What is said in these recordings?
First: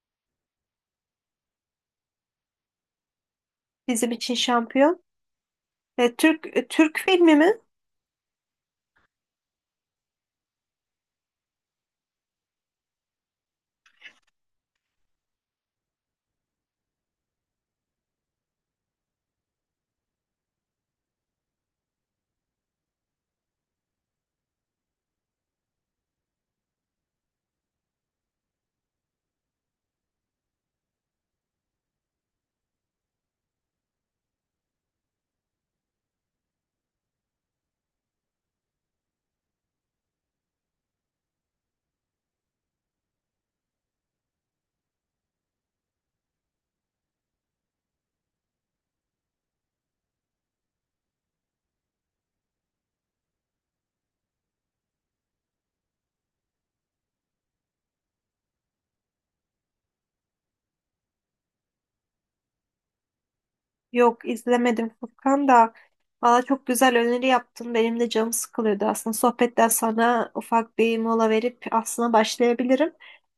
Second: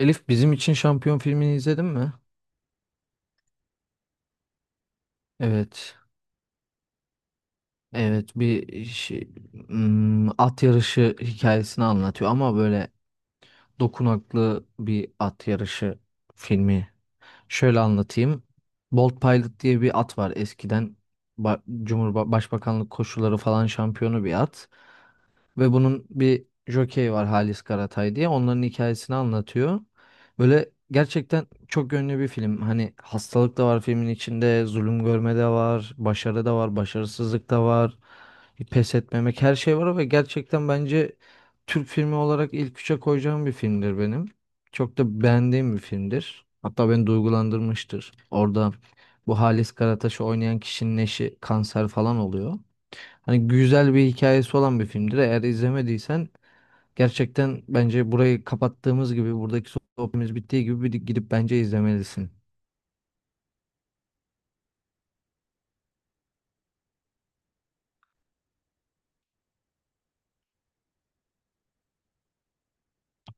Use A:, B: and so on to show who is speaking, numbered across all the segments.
A: Elif bizim için şampiyon filmini izledin mi?
B: Bizim için şampiyon.
A: Evet.
B: Türk filmi mi?
A: Evet bir şey, at yarışı hikayesini anlatıyor ama böyle dokunaklı bir at yarışı filmi. Şöyle anlatayım. Bolt Pilot diye bir at var eskiden. Ba Cumhurba Başbakanlık koşuları falan şampiyonu bir at. Ve bunun bir jokeyi var Halis Karatay diye. Onların hikayesini anlatıyor. Böyle gerçekten çok yönlü bir film. Hani hastalık da var filmin içinde, zulüm görme de var, başarı da var, başarısızlık da var, pes etmemek her şey var ve gerçekten bence Türk filmi olarak ilk üçe koyacağım bir filmdir benim. Çok da beğendiğim bir filmdir. Hatta beni duygulandırmıştır. Orada bu Halis Karataş'ı oynayan kişinin eşi kanser falan oluyor. Hani güzel bir hikayesi olan bir filmdir. Eğer izlemediysen gerçekten bence burayı kapattığımız gibi buradaki sohbetimiz bittiği gibi bir gidip bence izlemelisin.
B: Yok izlemedim Furkan da. Valla çok güzel öneri yaptın. Benim de canım sıkılıyordu aslında. Sohbetten sonra ufak bir mola verip aslında başlayabilirim.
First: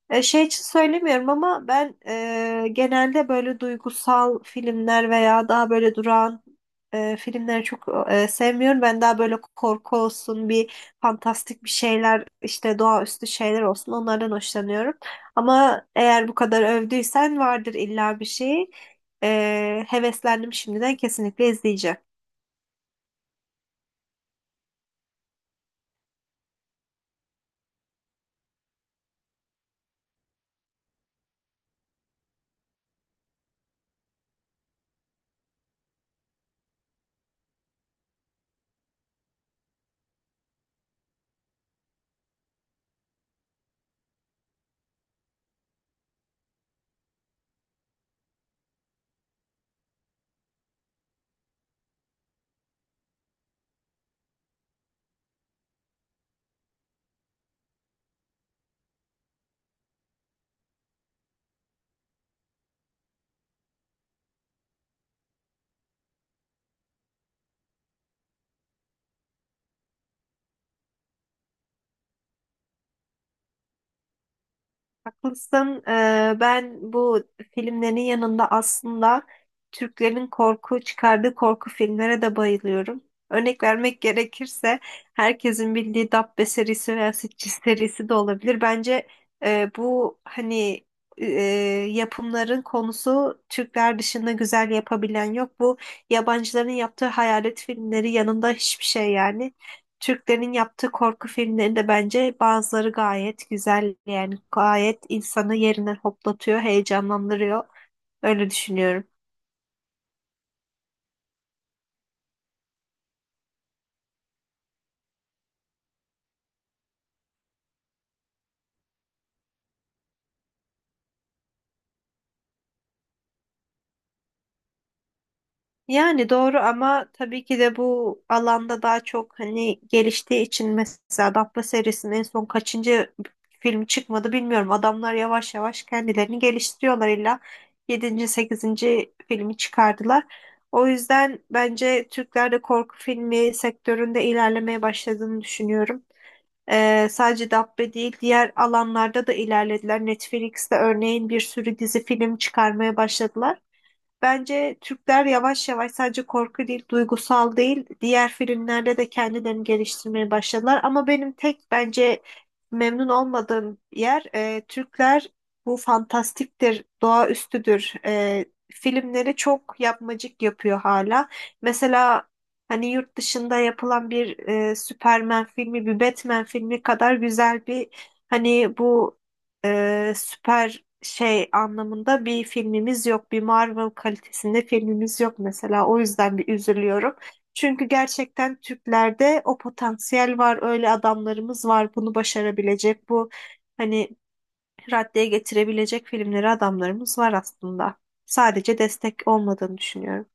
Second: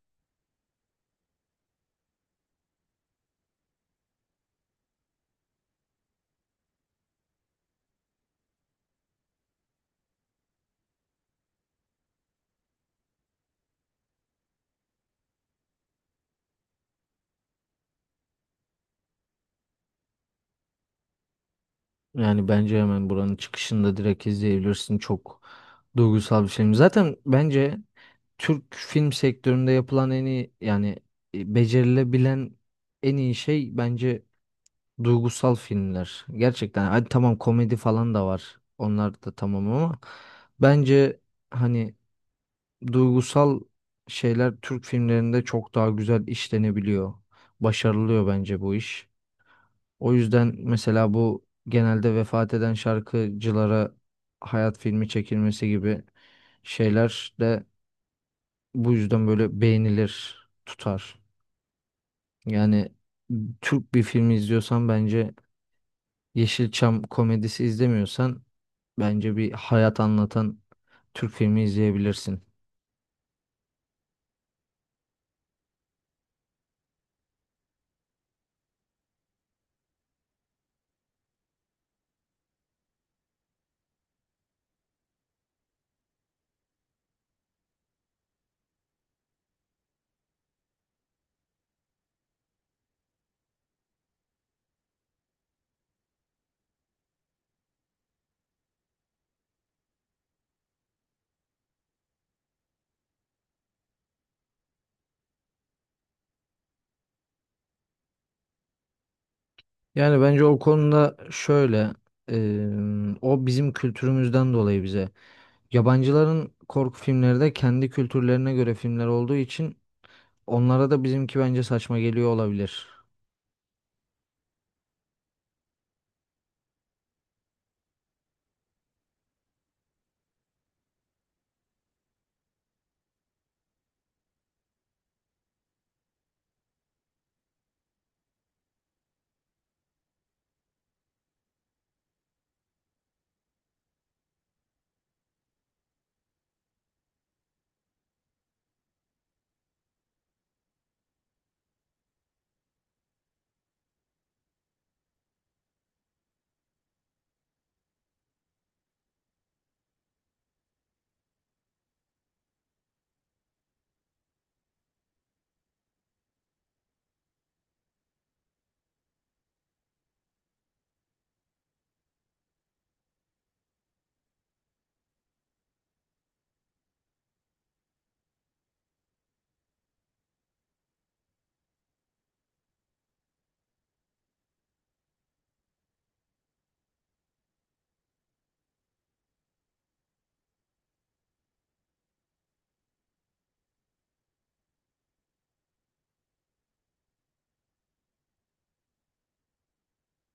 B: Şey için söylemiyorum ama ben genelde böyle duygusal filmler veya daha böyle durağan filmleri çok sevmiyorum. Ben daha böyle korku olsun, bir fantastik bir şeyler, işte doğaüstü şeyler olsun onlardan hoşlanıyorum. Ama eğer bu kadar övdüysen vardır illa bir şey. Heveslendim şimdiden, kesinlikle izleyeceğim.
A: Yani bence hemen buranın çıkışında direkt izleyebilirsin. Çok duygusal bir film. Zaten bence Türk film sektöründe yapılan en iyi yani becerilebilen en iyi şey bence duygusal filmler. Gerçekten hadi tamam komedi falan da var. Onlar da tamam ama bence hani duygusal şeyler Türk filmlerinde çok daha güzel işlenebiliyor. Başarılıyor bence bu iş. O yüzden mesela bu genelde vefat eden şarkıcılara hayat filmi çekilmesi gibi şeyler de bu yüzden böyle beğenilir, tutar. Yani Türk bir filmi izliyorsan bence Yeşilçam komedisi izlemiyorsan bence bir hayat anlatan Türk filmi izleyebilirsin.
B: Haklısın. Ben bu filmlerin yanında aslında Türklerin korku çıkardığı korku filmlere de bayılıyorum. Örnek vermek gerekirse herkesin bildiği Dabbe serisi veya Sitges serisi de olabilir. Bence e, bu hani e, yapımların konusu Türkler dışında güzel yapabilen yok. Bu yabancıların yaptığı hayalet filmleri yanında hiçbir şey yani. Türklerin yaptığı korku filmlerinde bence bazıları gayet güzel, yani gayet insanı yerinden hoplatıyor, heyecanlandırıyor. Öyle düşünüyorum.
A: Yani bence o konuda şöyle, eee, o bizim kültürümüzden dolayı bize. Yabancıların korku filmleri de kendi kültürlerine göre filmler olduğu için onlara da bizimki bence saçma geliyor olabilir.
B: Yani doğru ama tabii ki de bu alanda daha çok hani geliştiği için, mesela Dabbe serisinin en son kaçıncı film çıkmadı bilmiyorum. Adamlar yavaş yavaş kendilerini geliştiriyorlar, illa yedinci sekizinci filmi çıkardılar. O yüzden bence Türklerde korku filmi sektöründe ilerlemeye başladığını düşünüyorum. Sadece Dabbe değil, diğer alanlarda da ilerlediler. Netflix'te örneğin bir sürü dizi film çıkarmaya başladılar. Bence Türkler yavaş yavaş sadece korku değil, duygusal değil, diğer filmlerde de kendilerini geliştirmeye başladılar. Ama benim tek bence memnun olmadığım yer, Türkler bu fantastiktir, doğaüstüdür filmleri çok yapmacık yapıyor hala. Mesela hani yurt dışında yapılan bir Superman filmi, bir Batman filmi kadar güzel bir hani bu süper şey anlamında bir filmimiz yok. Bir Marvel kalitesinde filmimiz yok mesela. O yüzden bir üzülüyorum. Çünkü gerçekten Türklerde o potansiyel var. Öyle adamlarımız var. Bunu başarabilecek, bu hani raddeye getirebilecek filmleri adamlarımız var aslında. Sadece destek olmadığını düşünüyorum.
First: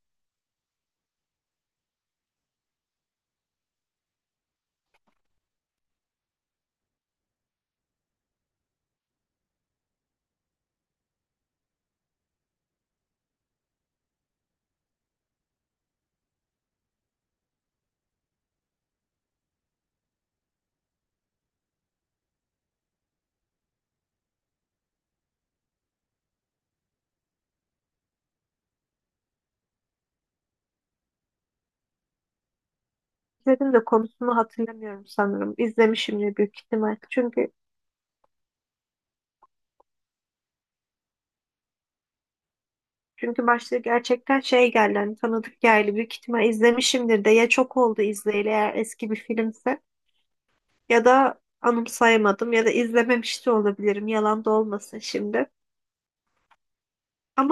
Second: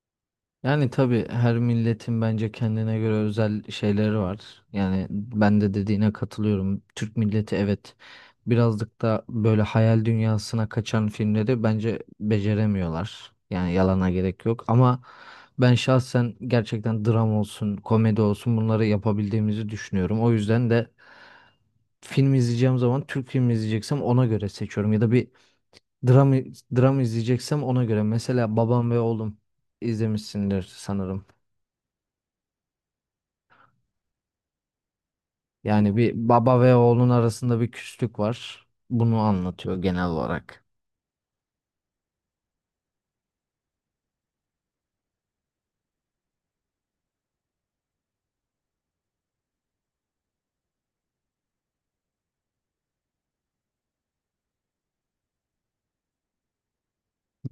A: Yani tabii her milletin bence kendine göre özel şeyleri var. Yani ben de dediğine katılıyorum. Türk milleti evet birazcık da böyle hayal dünyasına kaçan filmleri bence beceremiyorlar. Yani yalana gerek yok ama ben şahsen gerçekten dram olsun, komedi olsun bunları yapabildiğimizi düşünüyorum. O yüzden de film izleyeceğim zaman Türk filmi izleyeceksem ona göre seçiyorum ya da bir dram dram izleyeceksem ona göre. Mesela Babam ve Oğlum izlemişsindir sanırım.
B: İzledim de konusunu hatırlamıyorum sanırım.
A: Yani bir
B: İzlemişimdir büyük
A: baba ve
B: ihtimal.
A: oğlun
B: Çünkü
A: arasında bir küslük var. Bunu anlatıyor genel olarak.
B: çünkü başta gerçekten şey geldi, hani tanıdık geldi, büyük ihtimal izlemişimdir de ya, çok oldu izleyeli, eğer eski bir filmse. Ya da anımsayamadım, ya da izlememiş de olabilirim. Yalan da olmasın şimdi.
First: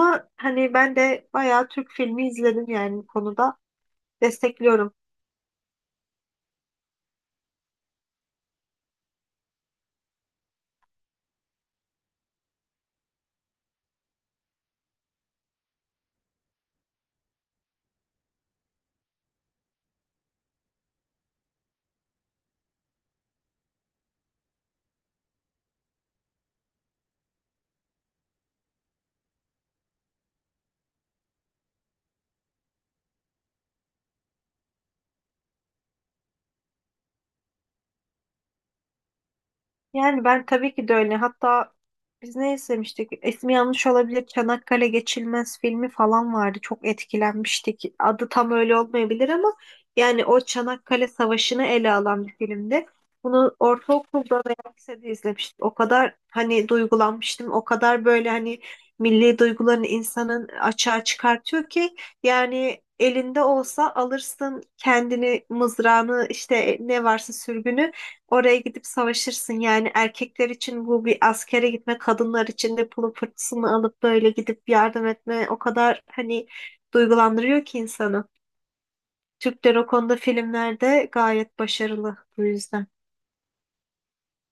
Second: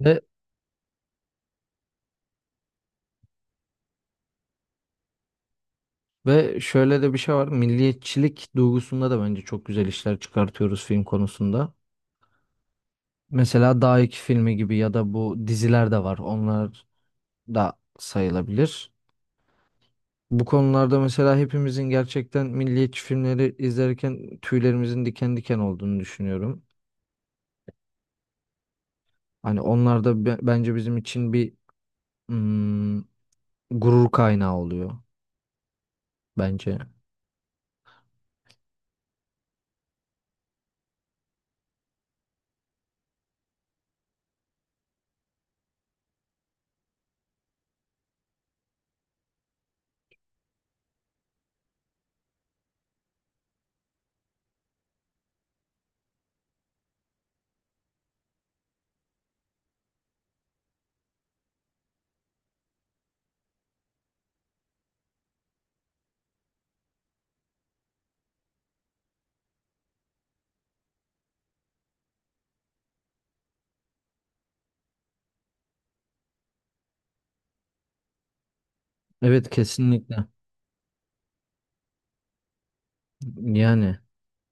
A: Ve,
B: hani ben de bayağı Türk filmi izledim yani bu konuda. Destekliyorum.
A: ve şöyle de bir şey var. Milliyetçilik duygusunda da bence çok güzel işler çıkartıyoruz film konusunda. Mesela Dağ 2 filmi gibi ya da bu diziler de var. Onlar da sayılabilir. Bu konularda mesela hepimizin gerçekten milliyetçi filmleri izlerken tüylerimizin diken diken olduğunu düşünüyorum. Hani onlar da bence bizim için bir mm, gurur kaynağı oluyor bence.
B: Yani ben tabii ki de öyle. Hatta biz ne izlemiştik? İsmi yanlış olabilir. Çanakkale Geçilmez filmi falan vardı. Çok etkilenmiştik. Adı tam öyle olmayabilir ama yani o Çanakkale Savaşı'nı ele alan bir filmdi. Bunu ortaokulda veya lisede izlemiştim. O kadar hani duygulanmıştım. O kadar böyle hani milli duygularını insanın açığa çıkartıyor ki, yani elinde olsa alırsın kendini, mızrağını, işte ne varsa sürgünü, oraya gidip savaşırsın. Yani erkekler için bu bir askere gitme, kadınlar için de pulu fırtısını alıp böyle gidip yardım etme, o kadar hani duygulandırıyor ki insanı.
A: Evet
B: Türkler o konuda
A: kesinlikle.
B: filmlerde gayet başarılı bu yüzden.
A: Yani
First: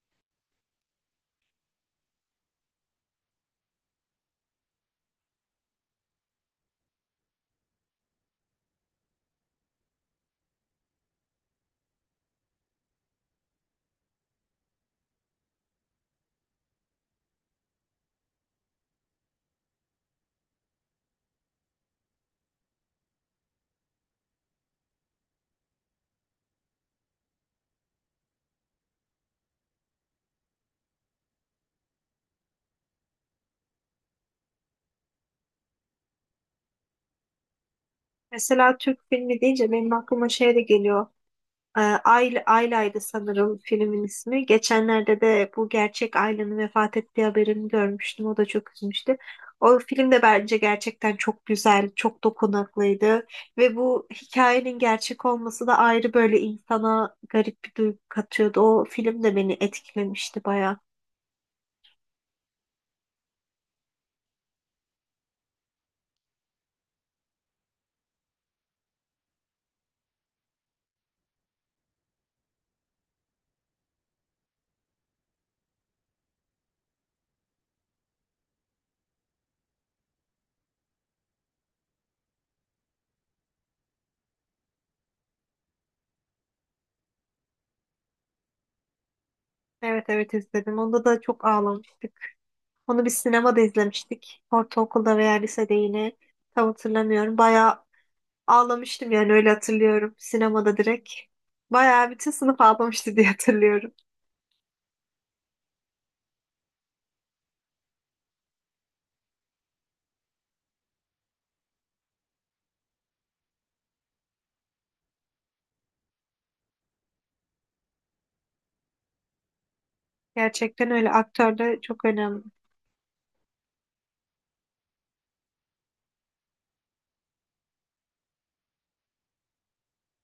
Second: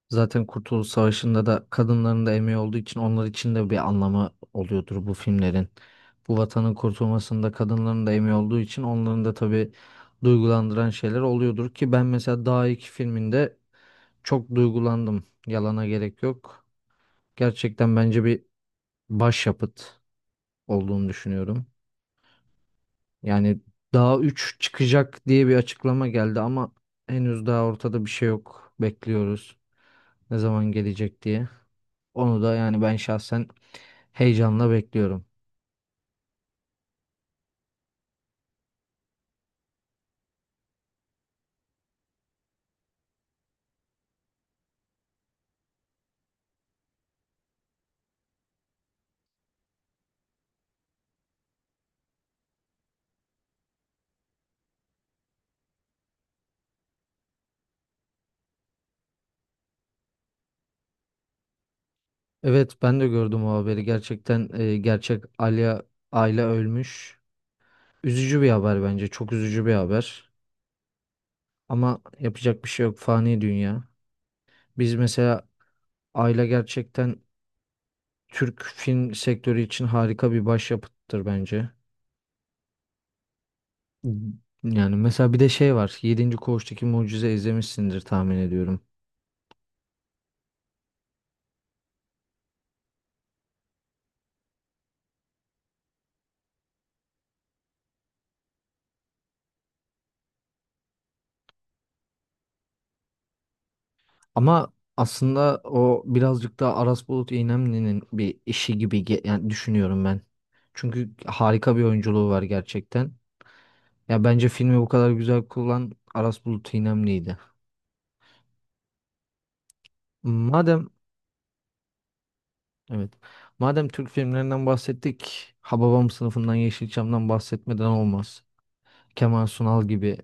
A: zaten Kurtuluş Savaşı'nda da kadınların da emeği olduğu için onlar için de bir anlamı oluyordur bu filmlerin. Bu vatanın kurtulmasında kadınların da emeği olduğu için onların da tabii duygulandıran şeyler oluyordur ki ben mesela Dağ iki filminde çok duygulandım. Yalana gerek yok. Gerçekten bence bir başyapıt olduğunu düşünüyorum. Yani daha 3 çıkacak diye bir açıklama geldi ama henüz daha ortada bir şey yok. Bekliyoruz ne zaman gelecek diye. Onu da yani ben şahsen heyecanla bekliyorum.
B: Mesela Türk filmi deyince benim aklıma şey de geliyor. Ayla'ydı sanırım filmin ismi. Geçenlerde de bu gerçek Ayla'nın vefat ettiği haberini görmüştüm. O da çok üzmüştü. O film de bence gerçekten çok güzel, çok dokunaklıydı. Ve bu hikayenin gerçek olması da ayrı, böyle insana garip bir duygu katıyordu. O film de beni etkilemişti baya.
A: Evet ben de gördüm o haberi. Gerçekten gerçek Ayla ölmüş. Üzücü bir haber bence. Çok üzücü bir haber. Ama yapacak bir şey yok. Fani dünya. Biz mesela Ayla gerçekten Türk film sektörü için harika bir başyapıttır bence. Yani mesela bir de şey var. Yedinci Koğuştaki Mucize izlemişsindir tahmin ediyorum.
B: Evet, evet, izledim. Onda da çok ağlamıştık. Onu bir sinemada izlemiştik. Ortaokulda veya lisede yine. Tam hatırlamıyorum. Bayağı ağlamıştım, yani öyle hatırlıyorum. Sinemada direkt. Bayağı bütün sınıf ağlamıştı diye hatırlıyorum.
A: Ama aslında o birazcık daha Aras Bulut İynemli'nin bir işi gibi yani düşünüyorum ben. Çünkü harika bir oyunculuğu var gerçekten. Ya bence filmi bu kadar güzel kullanan Aras Bulut İynemli'ydi. Madem
B: Gerçekten öyle, aktör de çok önemli.
A: evet. Madem Türk filmlerinden bahsettik, Hababam sınıfından Yeşilçam'dan bahsetmeden olmaz. Kemal Sunal gibi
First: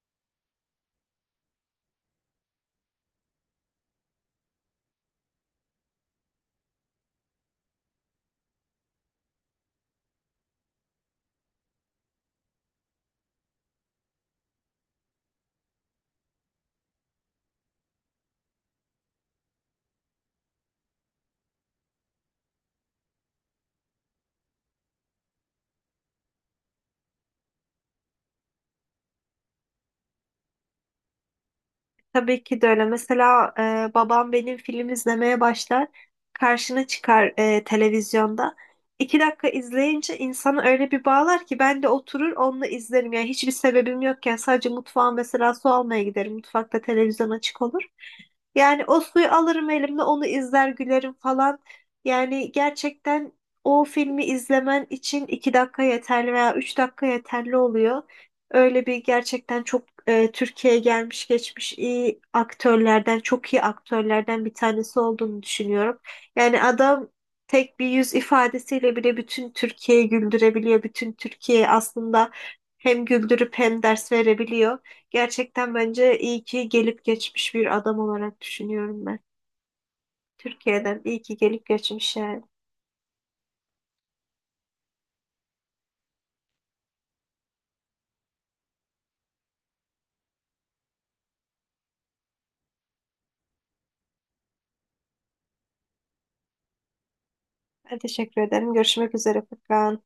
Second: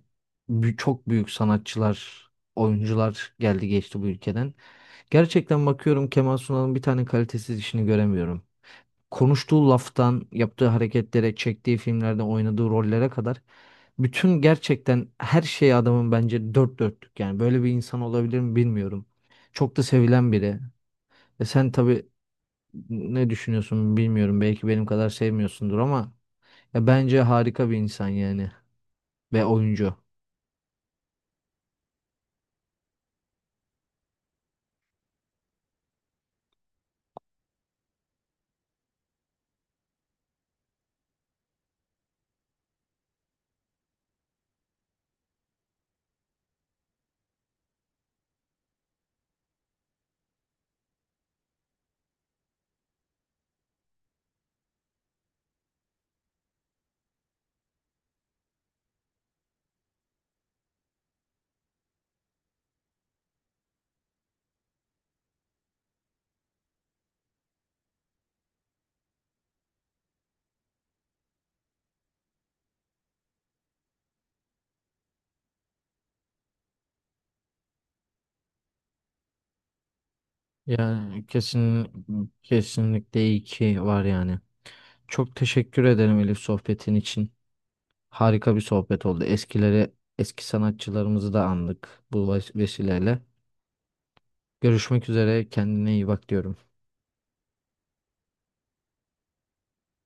A: çok büyük sanatçılar, oyuncular geldi geçti bu ülkeden. Gerçekten bakıyorum Kemal Sunal'ın bir tane kalitesiz işini göremiyorum. Konuştuğu laftan, yaptığı hareketlere, çektiği filmlerde oynadığı rollere kadar bütün gerçekten her şey adamın bence dört dörtlük. Yani böyle bir insan olabilir mi bilmiyorum. Çok da sevilen biri. E sen tabii ne düşünüyorsun bilmiyorum. Belki benim kadar sevmiyorsundur ama ya bence harika bir insan yani ve oyuncu.
B: Tabii ki de öyle. Mesela babam benim film izlemeye başlar. Karşına çıkar televizyonda. 2 dakika izleyince insanı öyle bir bağlar ki ben de oturur onunla izlerim. Yani hiçbir sebebim yokken sadece mutfağa mesela su almaya giderim. Mutfakta televizyon açık olur. Yani o suyu alırım elimle, onu izler gülerim falan. Yani gerçekten o filmi izlemen için 2 dakika yeterli veya 3 dakika yeterli oluyor. Öyle bir gerçekten çok Türkiye'ye gelmiş geçmiş iyi aktörlerden, çok iyi aktörlerden bir tanesi olduğunu düşünüyorum. Yani adam tek bir yüz ifadesiyle bile bütün Türkiye'yi güldürebiliyor. Bütün Türkiye'yi aslında hem güldürüp hem ders verebiliyor. Gerçekten bence iyi ki gelip geçmiş bir adam olarak düşünüyorum ben. Türkiye'den iyi
A: Yani
B: ki gelip geçmiş yani.
A: kesinlikle iyi ki var yani. Çok teşekkür ederim Elif sohbetin için. Harika bir sohbet oldu. Eskileri, eski sanatçılarımızı da andık bu vesileyle. Görüşmek üzere. Kendine iyi bak diyorum.
B: Ben teşekkür ederim. Görüşmek üzere Furkan.